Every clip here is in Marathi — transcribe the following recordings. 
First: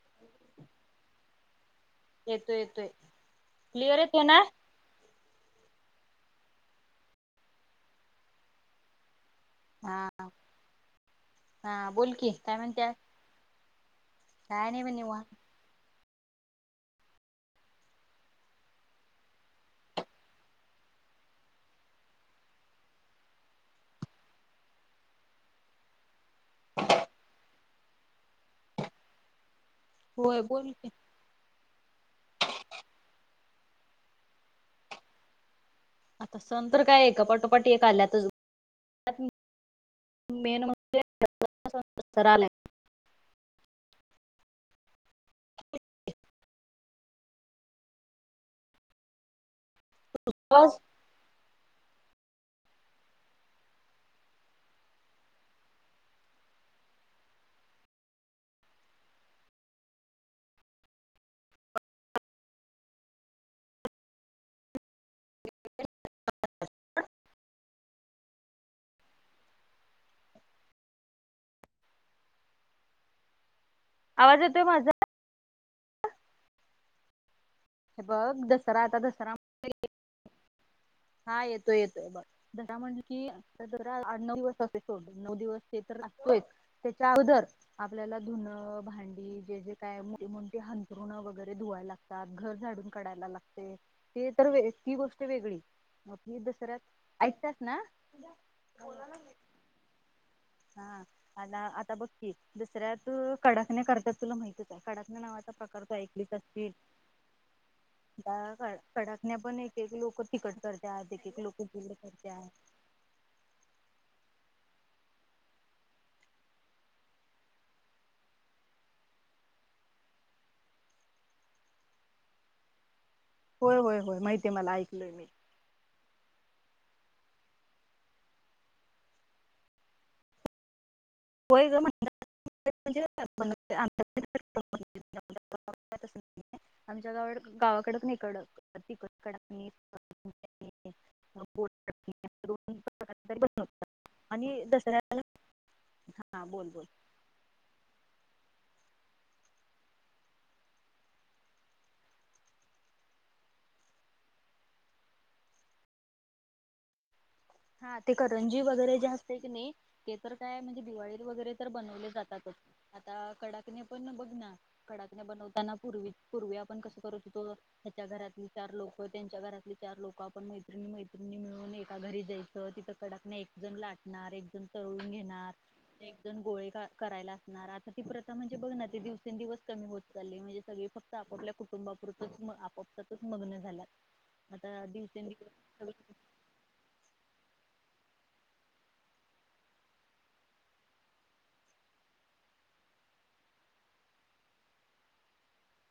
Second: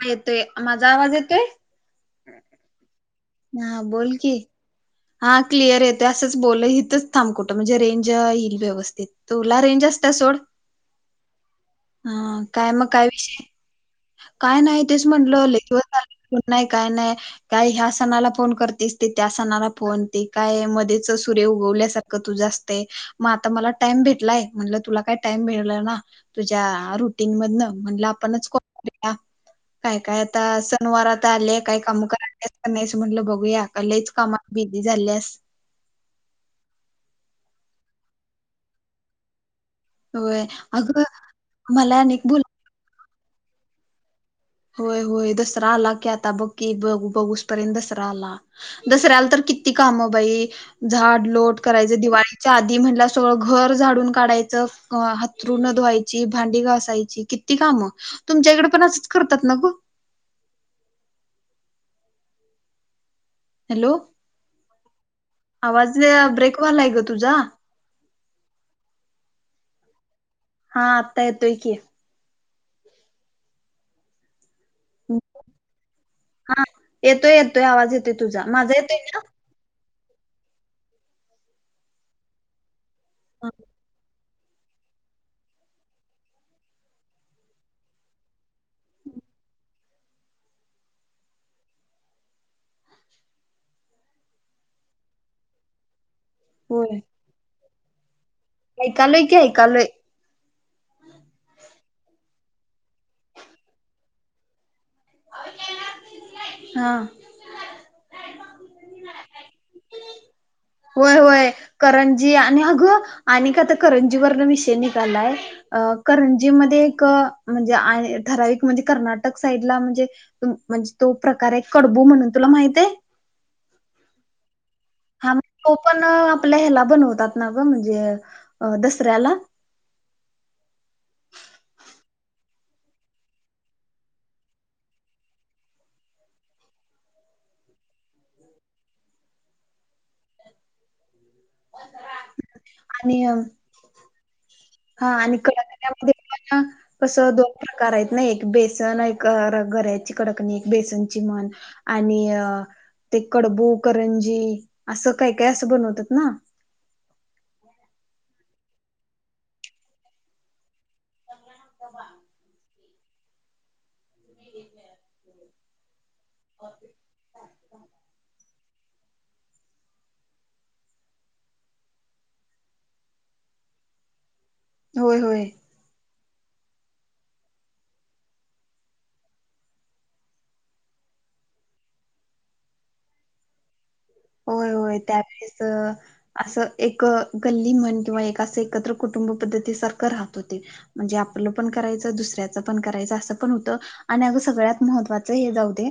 हा येतोय माझा आवाज येतोय? येतोय येतोय. हा क्लिअर बोल येतोय की ना? हा क्लिअर येतोय असंच बोल इथच थांब कुठं म्हणजे रेंज येईल व्यवस्थित तुला रेंज हा असते सोड हा बोल की ह काय मग म्हणत्यास? काय विषय काय नाही तेच म्हटलं कि नाही काय नाही काय ह्या सणाला फोन करतेस ते त्या सणाला फोन ते काय मध्येच सूर्य उगवल्यासारखं तुझं असते मग आता मला टाइम भेटलाय म्हणलं तुला काय टाइम भेटल ना तुझ्या रुटीन मधन म्हण आपणच कॉ अ हा काय काय होय आता बोल की सनवार आता आले काय का काम करा नाही अस म्हटलं बघूया क लच कामा बिझी झाल्यास, आता सण तर काय आहे का पटोपट एक आल्यातच होय मेन म्हणजे अगं मला अनेक दसरा आलाय. बला होय होय दसरा आला की आता बघकी बघ बघसपर्यंत दसरा आला दसऱ्याला तर किती त काम बाई आवाज झाड, लोट करायच दिवाळीच्या आधी म्हण सगळं घर झाडून काढायचं, हातरूण धुवायची, भांडी घसायची, किती काम? तुमच्याकडे पण करतात न ग? हॅलो आवाज ब्रेक वला आहे ग तुझा हा आत्ता येतोय की! आवाज येतोय माझा हा येतो येत. तो आवाज हे येते बघ तुझा माझा दसरा आता येते ना? दसरा हा येतोय येतोय बघ म्हण. कि हा. नऊ दिवस अस सोड नऊ दिवस ते तर असगतोयच त्याच्या अगोदर आपल्याला धुनं, भांडी, जे जे कायती हंतरुण, वगैरे धुवाय लागतात, घर झाडून काढायला लागते, ते तर ती गोष्ट वेगळी म म दसऱ्यात होय ऐकता ना ऐकालोय की ऐकालोय. हा आता आता बघकी दुसऱ्यात कडाकण्या करतात तुला माहतीच आहे कडाक नावाचा प्रकारच ऐकलीच असचिल हा कडाकण्या पण एक एक लोक तिकट करतात होय एक एक होय लोक गुड करंजी करतात आणि अगं आणि का आता करंजी वरण मिश ायंजी म म्हणजे ठरा म्हणजे कर्टक साईडला म्हणजेणज तो प्रकार आहे कडबू म्हणून तुला माहितय? होय होय होय माहिती मला ऐक हा म तो पण आपल्या ह्याला बनवतात ना ग म्हणजे अ दसऱ्याला. होय ग म्हण [unintelligible] आमच्या [unintelligible] गा गावाकड नाही कड कडाकणी [unintelligible] [unintelligible] तरी आणि बनव आणि दसऱ्याला [unintelligible] [unintelligible] ना बोल बोल कस दोन प्रकार आहेत ना एक बेसन एक गऱ्याची कडाकणी एक बेसनची म्हण आणि ते कडबू करंजी असं काय काय असं बनवतात ना. हा ते करंजी वगैरे जे असते की नाही ते तर काय म्हणजे दिवाळीत वगैरे. तर बनवले जातातच. आता कडाकण्या पण बघ ना कडाकण्या बनवताना पूर्वी पूर्वी आपण कसं करू होतो ह्याच्या घरातली. चार लोक त्यांच्या घरातले, चार लोक, आपण मैत्रिणी, मैत्रिणी मिळून एका घरी जाई. तिथं कडाकणी एकजण लाटणार एक तळून होय होय घेणार गोळे करायला असणार आता ती प्रथा म्हणजे बघ ना ते दिवसेंदिवस कमी होत चालली म्हणजे सगळी फक्त आप आपल्याकुंटुंबापुरच आपपच मग्न झाला. होय होय त्यावेळेस [unintelligible] असं एक गल्ली म्हण किंवा एक असं एकत्र कुटुंब पद्धती सारखं राहत होते. म्हणजे आपलं पण करायच दुसऱ्याच पण करायचं. असं पण होतं आणि अग सगळ्यात महत्त्वाचं हे जाऊ दे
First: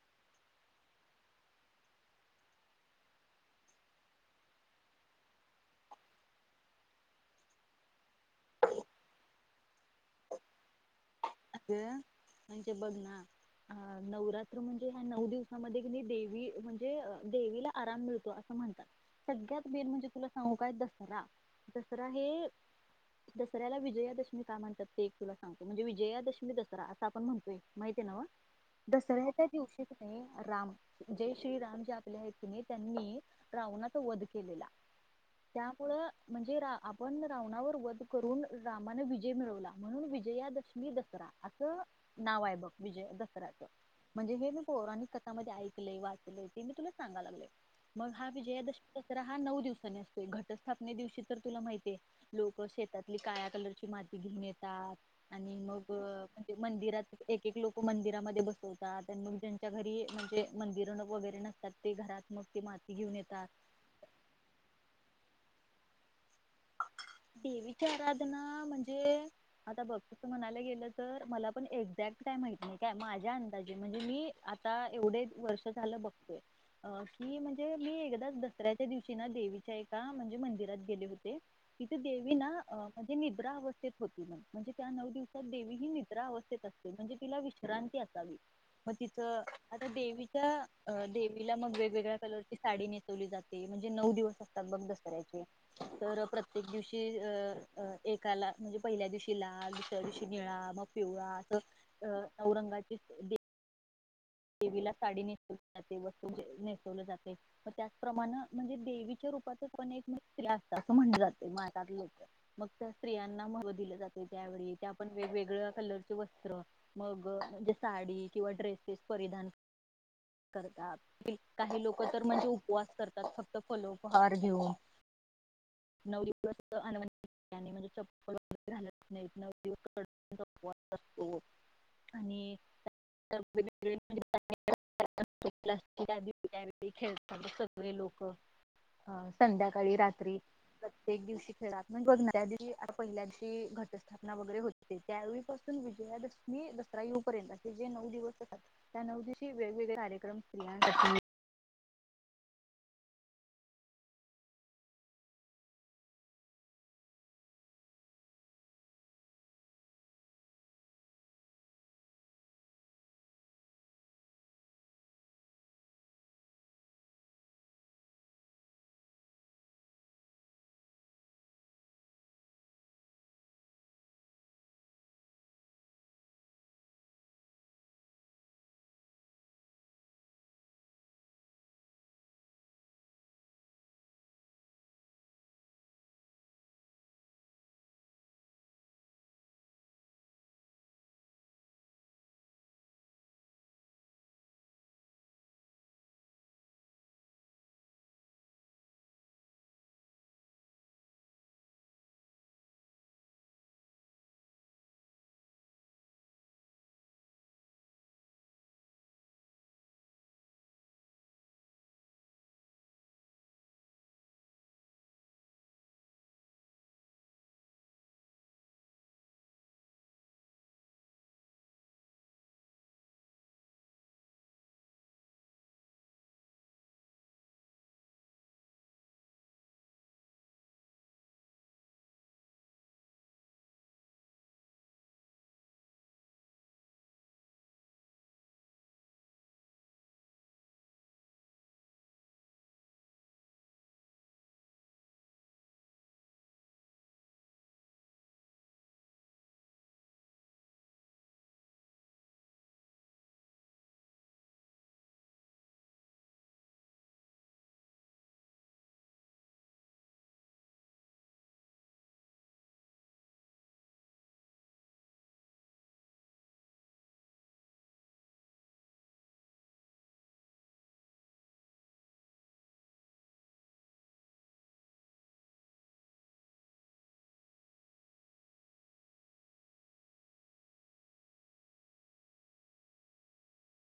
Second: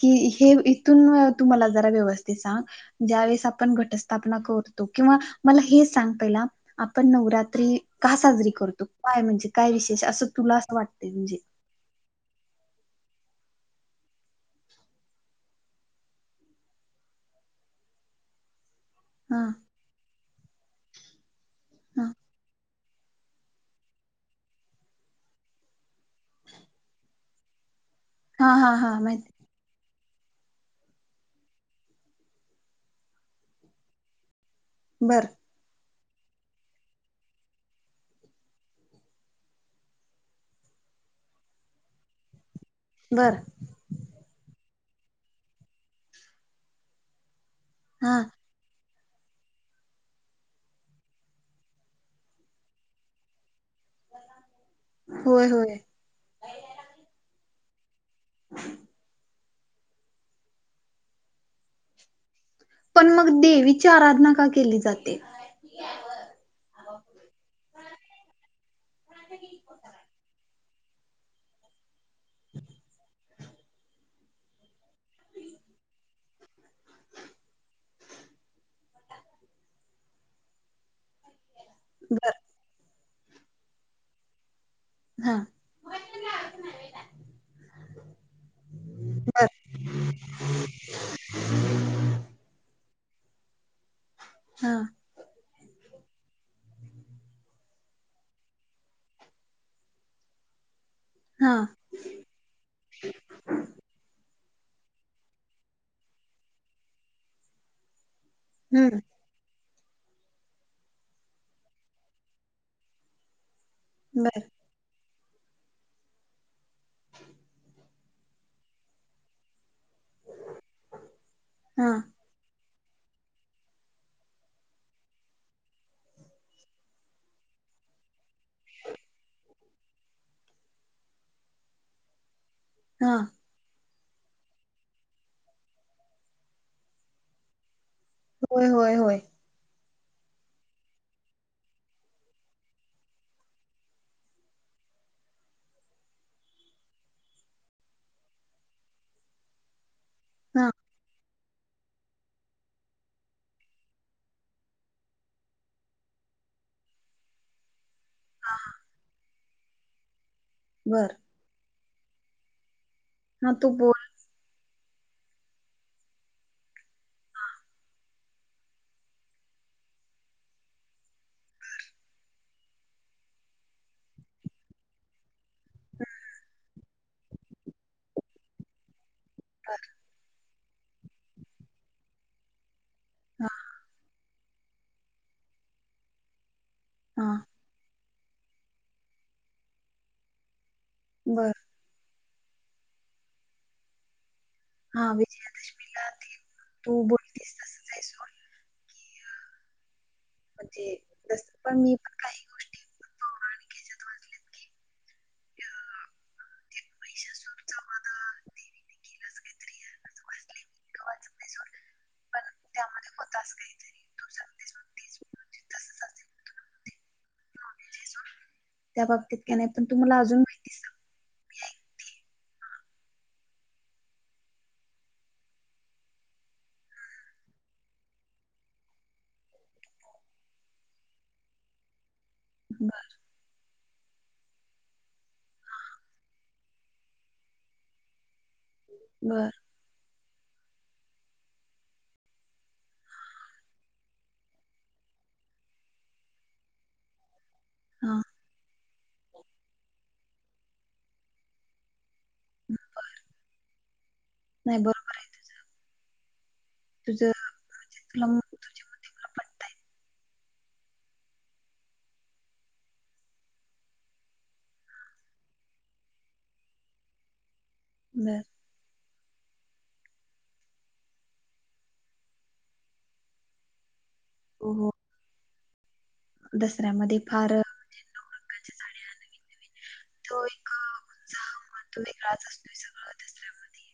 की हे इथून तुम्हाला जरा व्यवस्थित. ते सांग ज्या वेळेस आपण घटस्थापना करतो किंवा मला हे सांग पहिला आपण नवरात्री का साजरी करतो काय म्हणजे? काय विशेष? असं तुला अस वाटत म्हणजे. म्हणजे बघ ना अ नवरात्र म्हणजे ह्या नऊ दिवसामध्ये की देवीम्हणजे देवीला आराम मिळतो असं म्हणतात. हा सगळ्यात मेन म्हणजे तुला सांगू काय? दसरा दसरा हा हे. दसऱ्याला विजयादशमी का म्हणतात, ते एक तुला सांगतो म्हणजे विजयादशमी. तु दसरा असं आपण म्हणतोय. माहिती आहे ना हा हा हा माहिती दसऱ्याच्या दिवशी. राम जय श्रीराम जे आपले आहेत ति त्यांनी रावना वध केलेला बर त्या, [unintelligible] म्हणजे रा आपण रावणाचा वध करून रामाने विजय मिळवला म्हणून विजयादशमी दसरा. असं नाव आहे बघ. विजय बर दसऱ्याच म्हणजे हे पौराणिक कथामध्ये [inaudible] ऐकले वाचले ते मी तुला सांगा लागले मग हा विजयादशमीचा हा नऊ दिवसानी असतो घटस्थापने दिवशी तर तुला माहितीये लोक शेतात काळ कलरची माती घेऊन येतात होय आणि होय मग मंदिरात एक एक लोक मंदिर मध्ये बसवतात मग च्या घरी म्हणजे मंदिर वगैरे नसतात ते घरात, मग ती माती पण घेऊन मग येतात. देवीची आराधना का केली जाते [inaudible] देवीची आराधना म्हणजे आता भक्तच म्हणायला गेलं तर मला पण एक एक्झॅक्ट काही माहत नाही काय माझ्या अंदाज म्हणजे मी आता एवढे वर्ष झालं बघतोय अ की म्हणजे मी एकदाच दसऱ्याच्या दिवशी ना देवीच्या एका म्हणजे मंदिरात गेले होते तिती बर देवी ना अ म्हणजे निद्रा अवस्थेत होती म्ह त्या नऊ हा दिवसात देवी ही मित्रा अवस्थेत असते म्हणजे तिला विश्रांती असावी मग तिथ बर आता देवीच्या देवीला मग वेगवेगळ्या कलरची साडी जाते म्हणजे नऊ दिवस हा ब करायचे तर प्रत प्रत्येक दिवशी अ एकाला म्हणजे पहिल्या दिवशी ला दुसऱ्या दिवशी निळा मग पिवळा हा असं अ नरंगाचे देवीला साडी नेसवली जाते वस्तू नेसवले जाते म त्या प्रमाण म्हणजे हम्म देवीच्या रूपच ण एक स्त असत असं म्हण जात मात लोक मग त्या स्त्रियांना दिलं जाते बर त्यावेळी त्या ण वेगवेगळ्या कलरचे वस्त्र मग म्हणजे साडी किंवा ड्रेसेस परिधान करत काही हा लोक तर म्हणजे उपवास करतात फक्त फलोपहार घेऊन नऊ दिवस म्हणजे च नाही न दिस असतो आणि हा खेळ सगळे लोक होय होय अ होय संध्या सकाळी रात्री प्रत्येक दिवशी खेळात म्ह न्या दिवशी आता पहिल्या दिवशी घटस्थापना वगैरे होते त्यावेळीपासून विजयादशमी दसरा येऊ पर्यंत असे जे नऊ दिवस त्या नऊ दिशी वेगवेगळे कार हा ्रम हा बरं ह तू बोल ब ह हा बरं हा विजयादशमीला तू बोलतेस तसचय सो म्हणजेस पण मी पण काही गोष्टी म्हिशा सुर चा वध देवी ने केलं [unintelligible] त्या बाबतीत का नाही पण तु मला अजून माहिती सांग मीआइकते बरं बर, हा [unintelligible] बर नाही बरोबर आहे तुझं, तुझ तुला तुझी मत पट त्या, बर हो दसऱ्याच्या मध्ये फार नऊ रंगच्या साड्या नवीन तो एक उत्साह तो वेगळाच असतोय सगळ दसऱ्या मध्ये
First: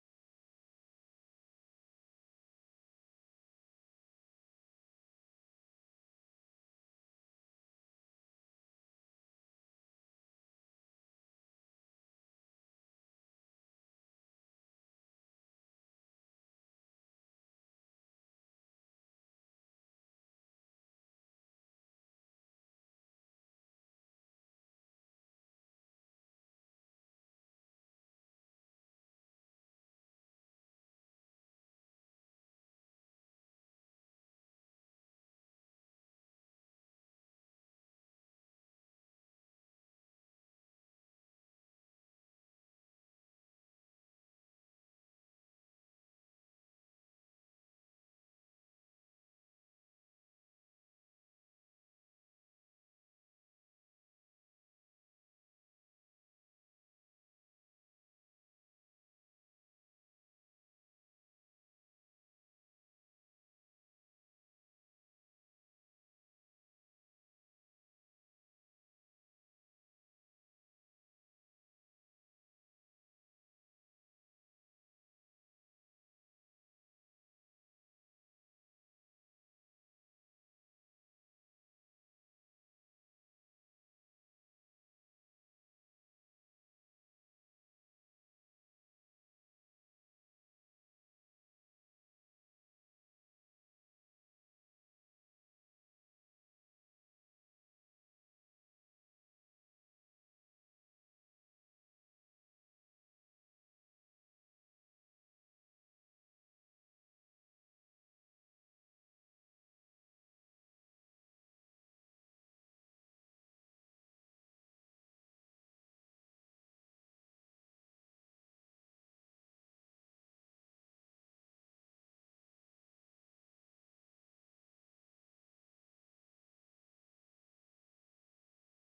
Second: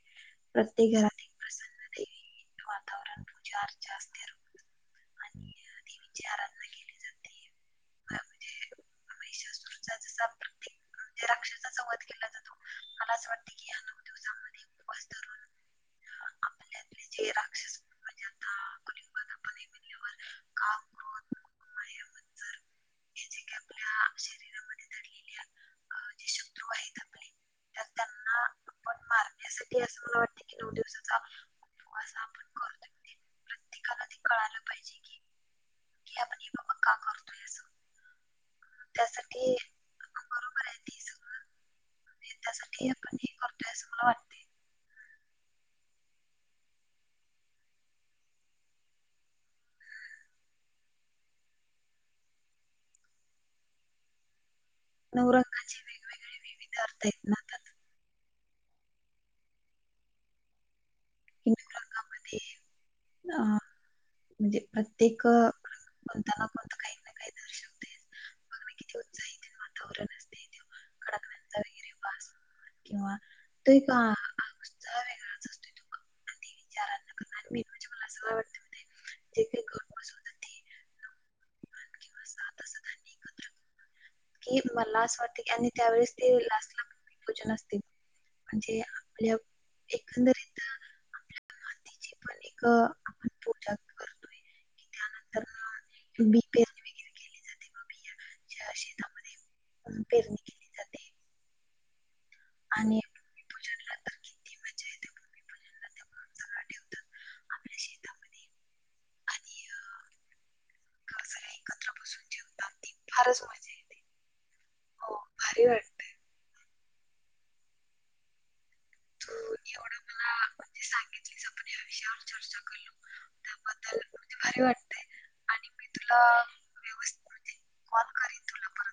प्रत्येक घरात एक ते च प्रसन्न वातावरण पूजा अर्चा आणि देवी ची आराधना केली जाते. म्हणजे महिषासुर चा जसा वाद्य [unintelligible] म्हणजे रक्षण सा चा वध केला जातो मला अस वाटत की या नऊ दिवसा मध्ये उपवास धरून आपल तेल रक्षण म्हणजे आता कलियुगात राग क्रोध [unintelligible] हे जे की आपल्या शरीरामध्येलेल्या दडले शत्रू आहेत आपले त्यांना तर तेना आपण मारण्यासाठी असं मला वाटत की नऊ दिवसाचा उपवास प्रत्येकाला ते कळायला पाहिजे कि आपण हे बाबा का करतोय, त्या साठी बरोबर आहे ते सगळ त्या साठी आपण करतोय असं वाटतं, नऊ रंग चे वेगवेगळे विविध अर्थ आहेत ना त्या, हिरव्या रंगा मध्ये म्हणजे प्रत्येक रंग कोणता ना कोणता तरी काही ना काही तरी दर्शवत मग ते उत्साही तेन वातावरण असते ते कडकन चा वगैरे वास किंवा ते एक उत्साह वेगळा चा असतोया, म्हणज मला अस जे काही ब [inaudible] [unintelligible] त्यानंतरी बी पेरणी वगैरे केली जाते, व बिया पेरणी केली जाते [unintelligible] आणि [unintelligible] [unintelligible] आपल्या शेतात मध्ये एकत्र बसून जेवतात त फारच मजा येते, हो भारी वाटते तू एवढ मला सांगितण ह विषयावर चर्चा करलो त्याबद्दल भारी वाटते आणि मी तुला व्यवस्ण कॉल करन तुलापरत,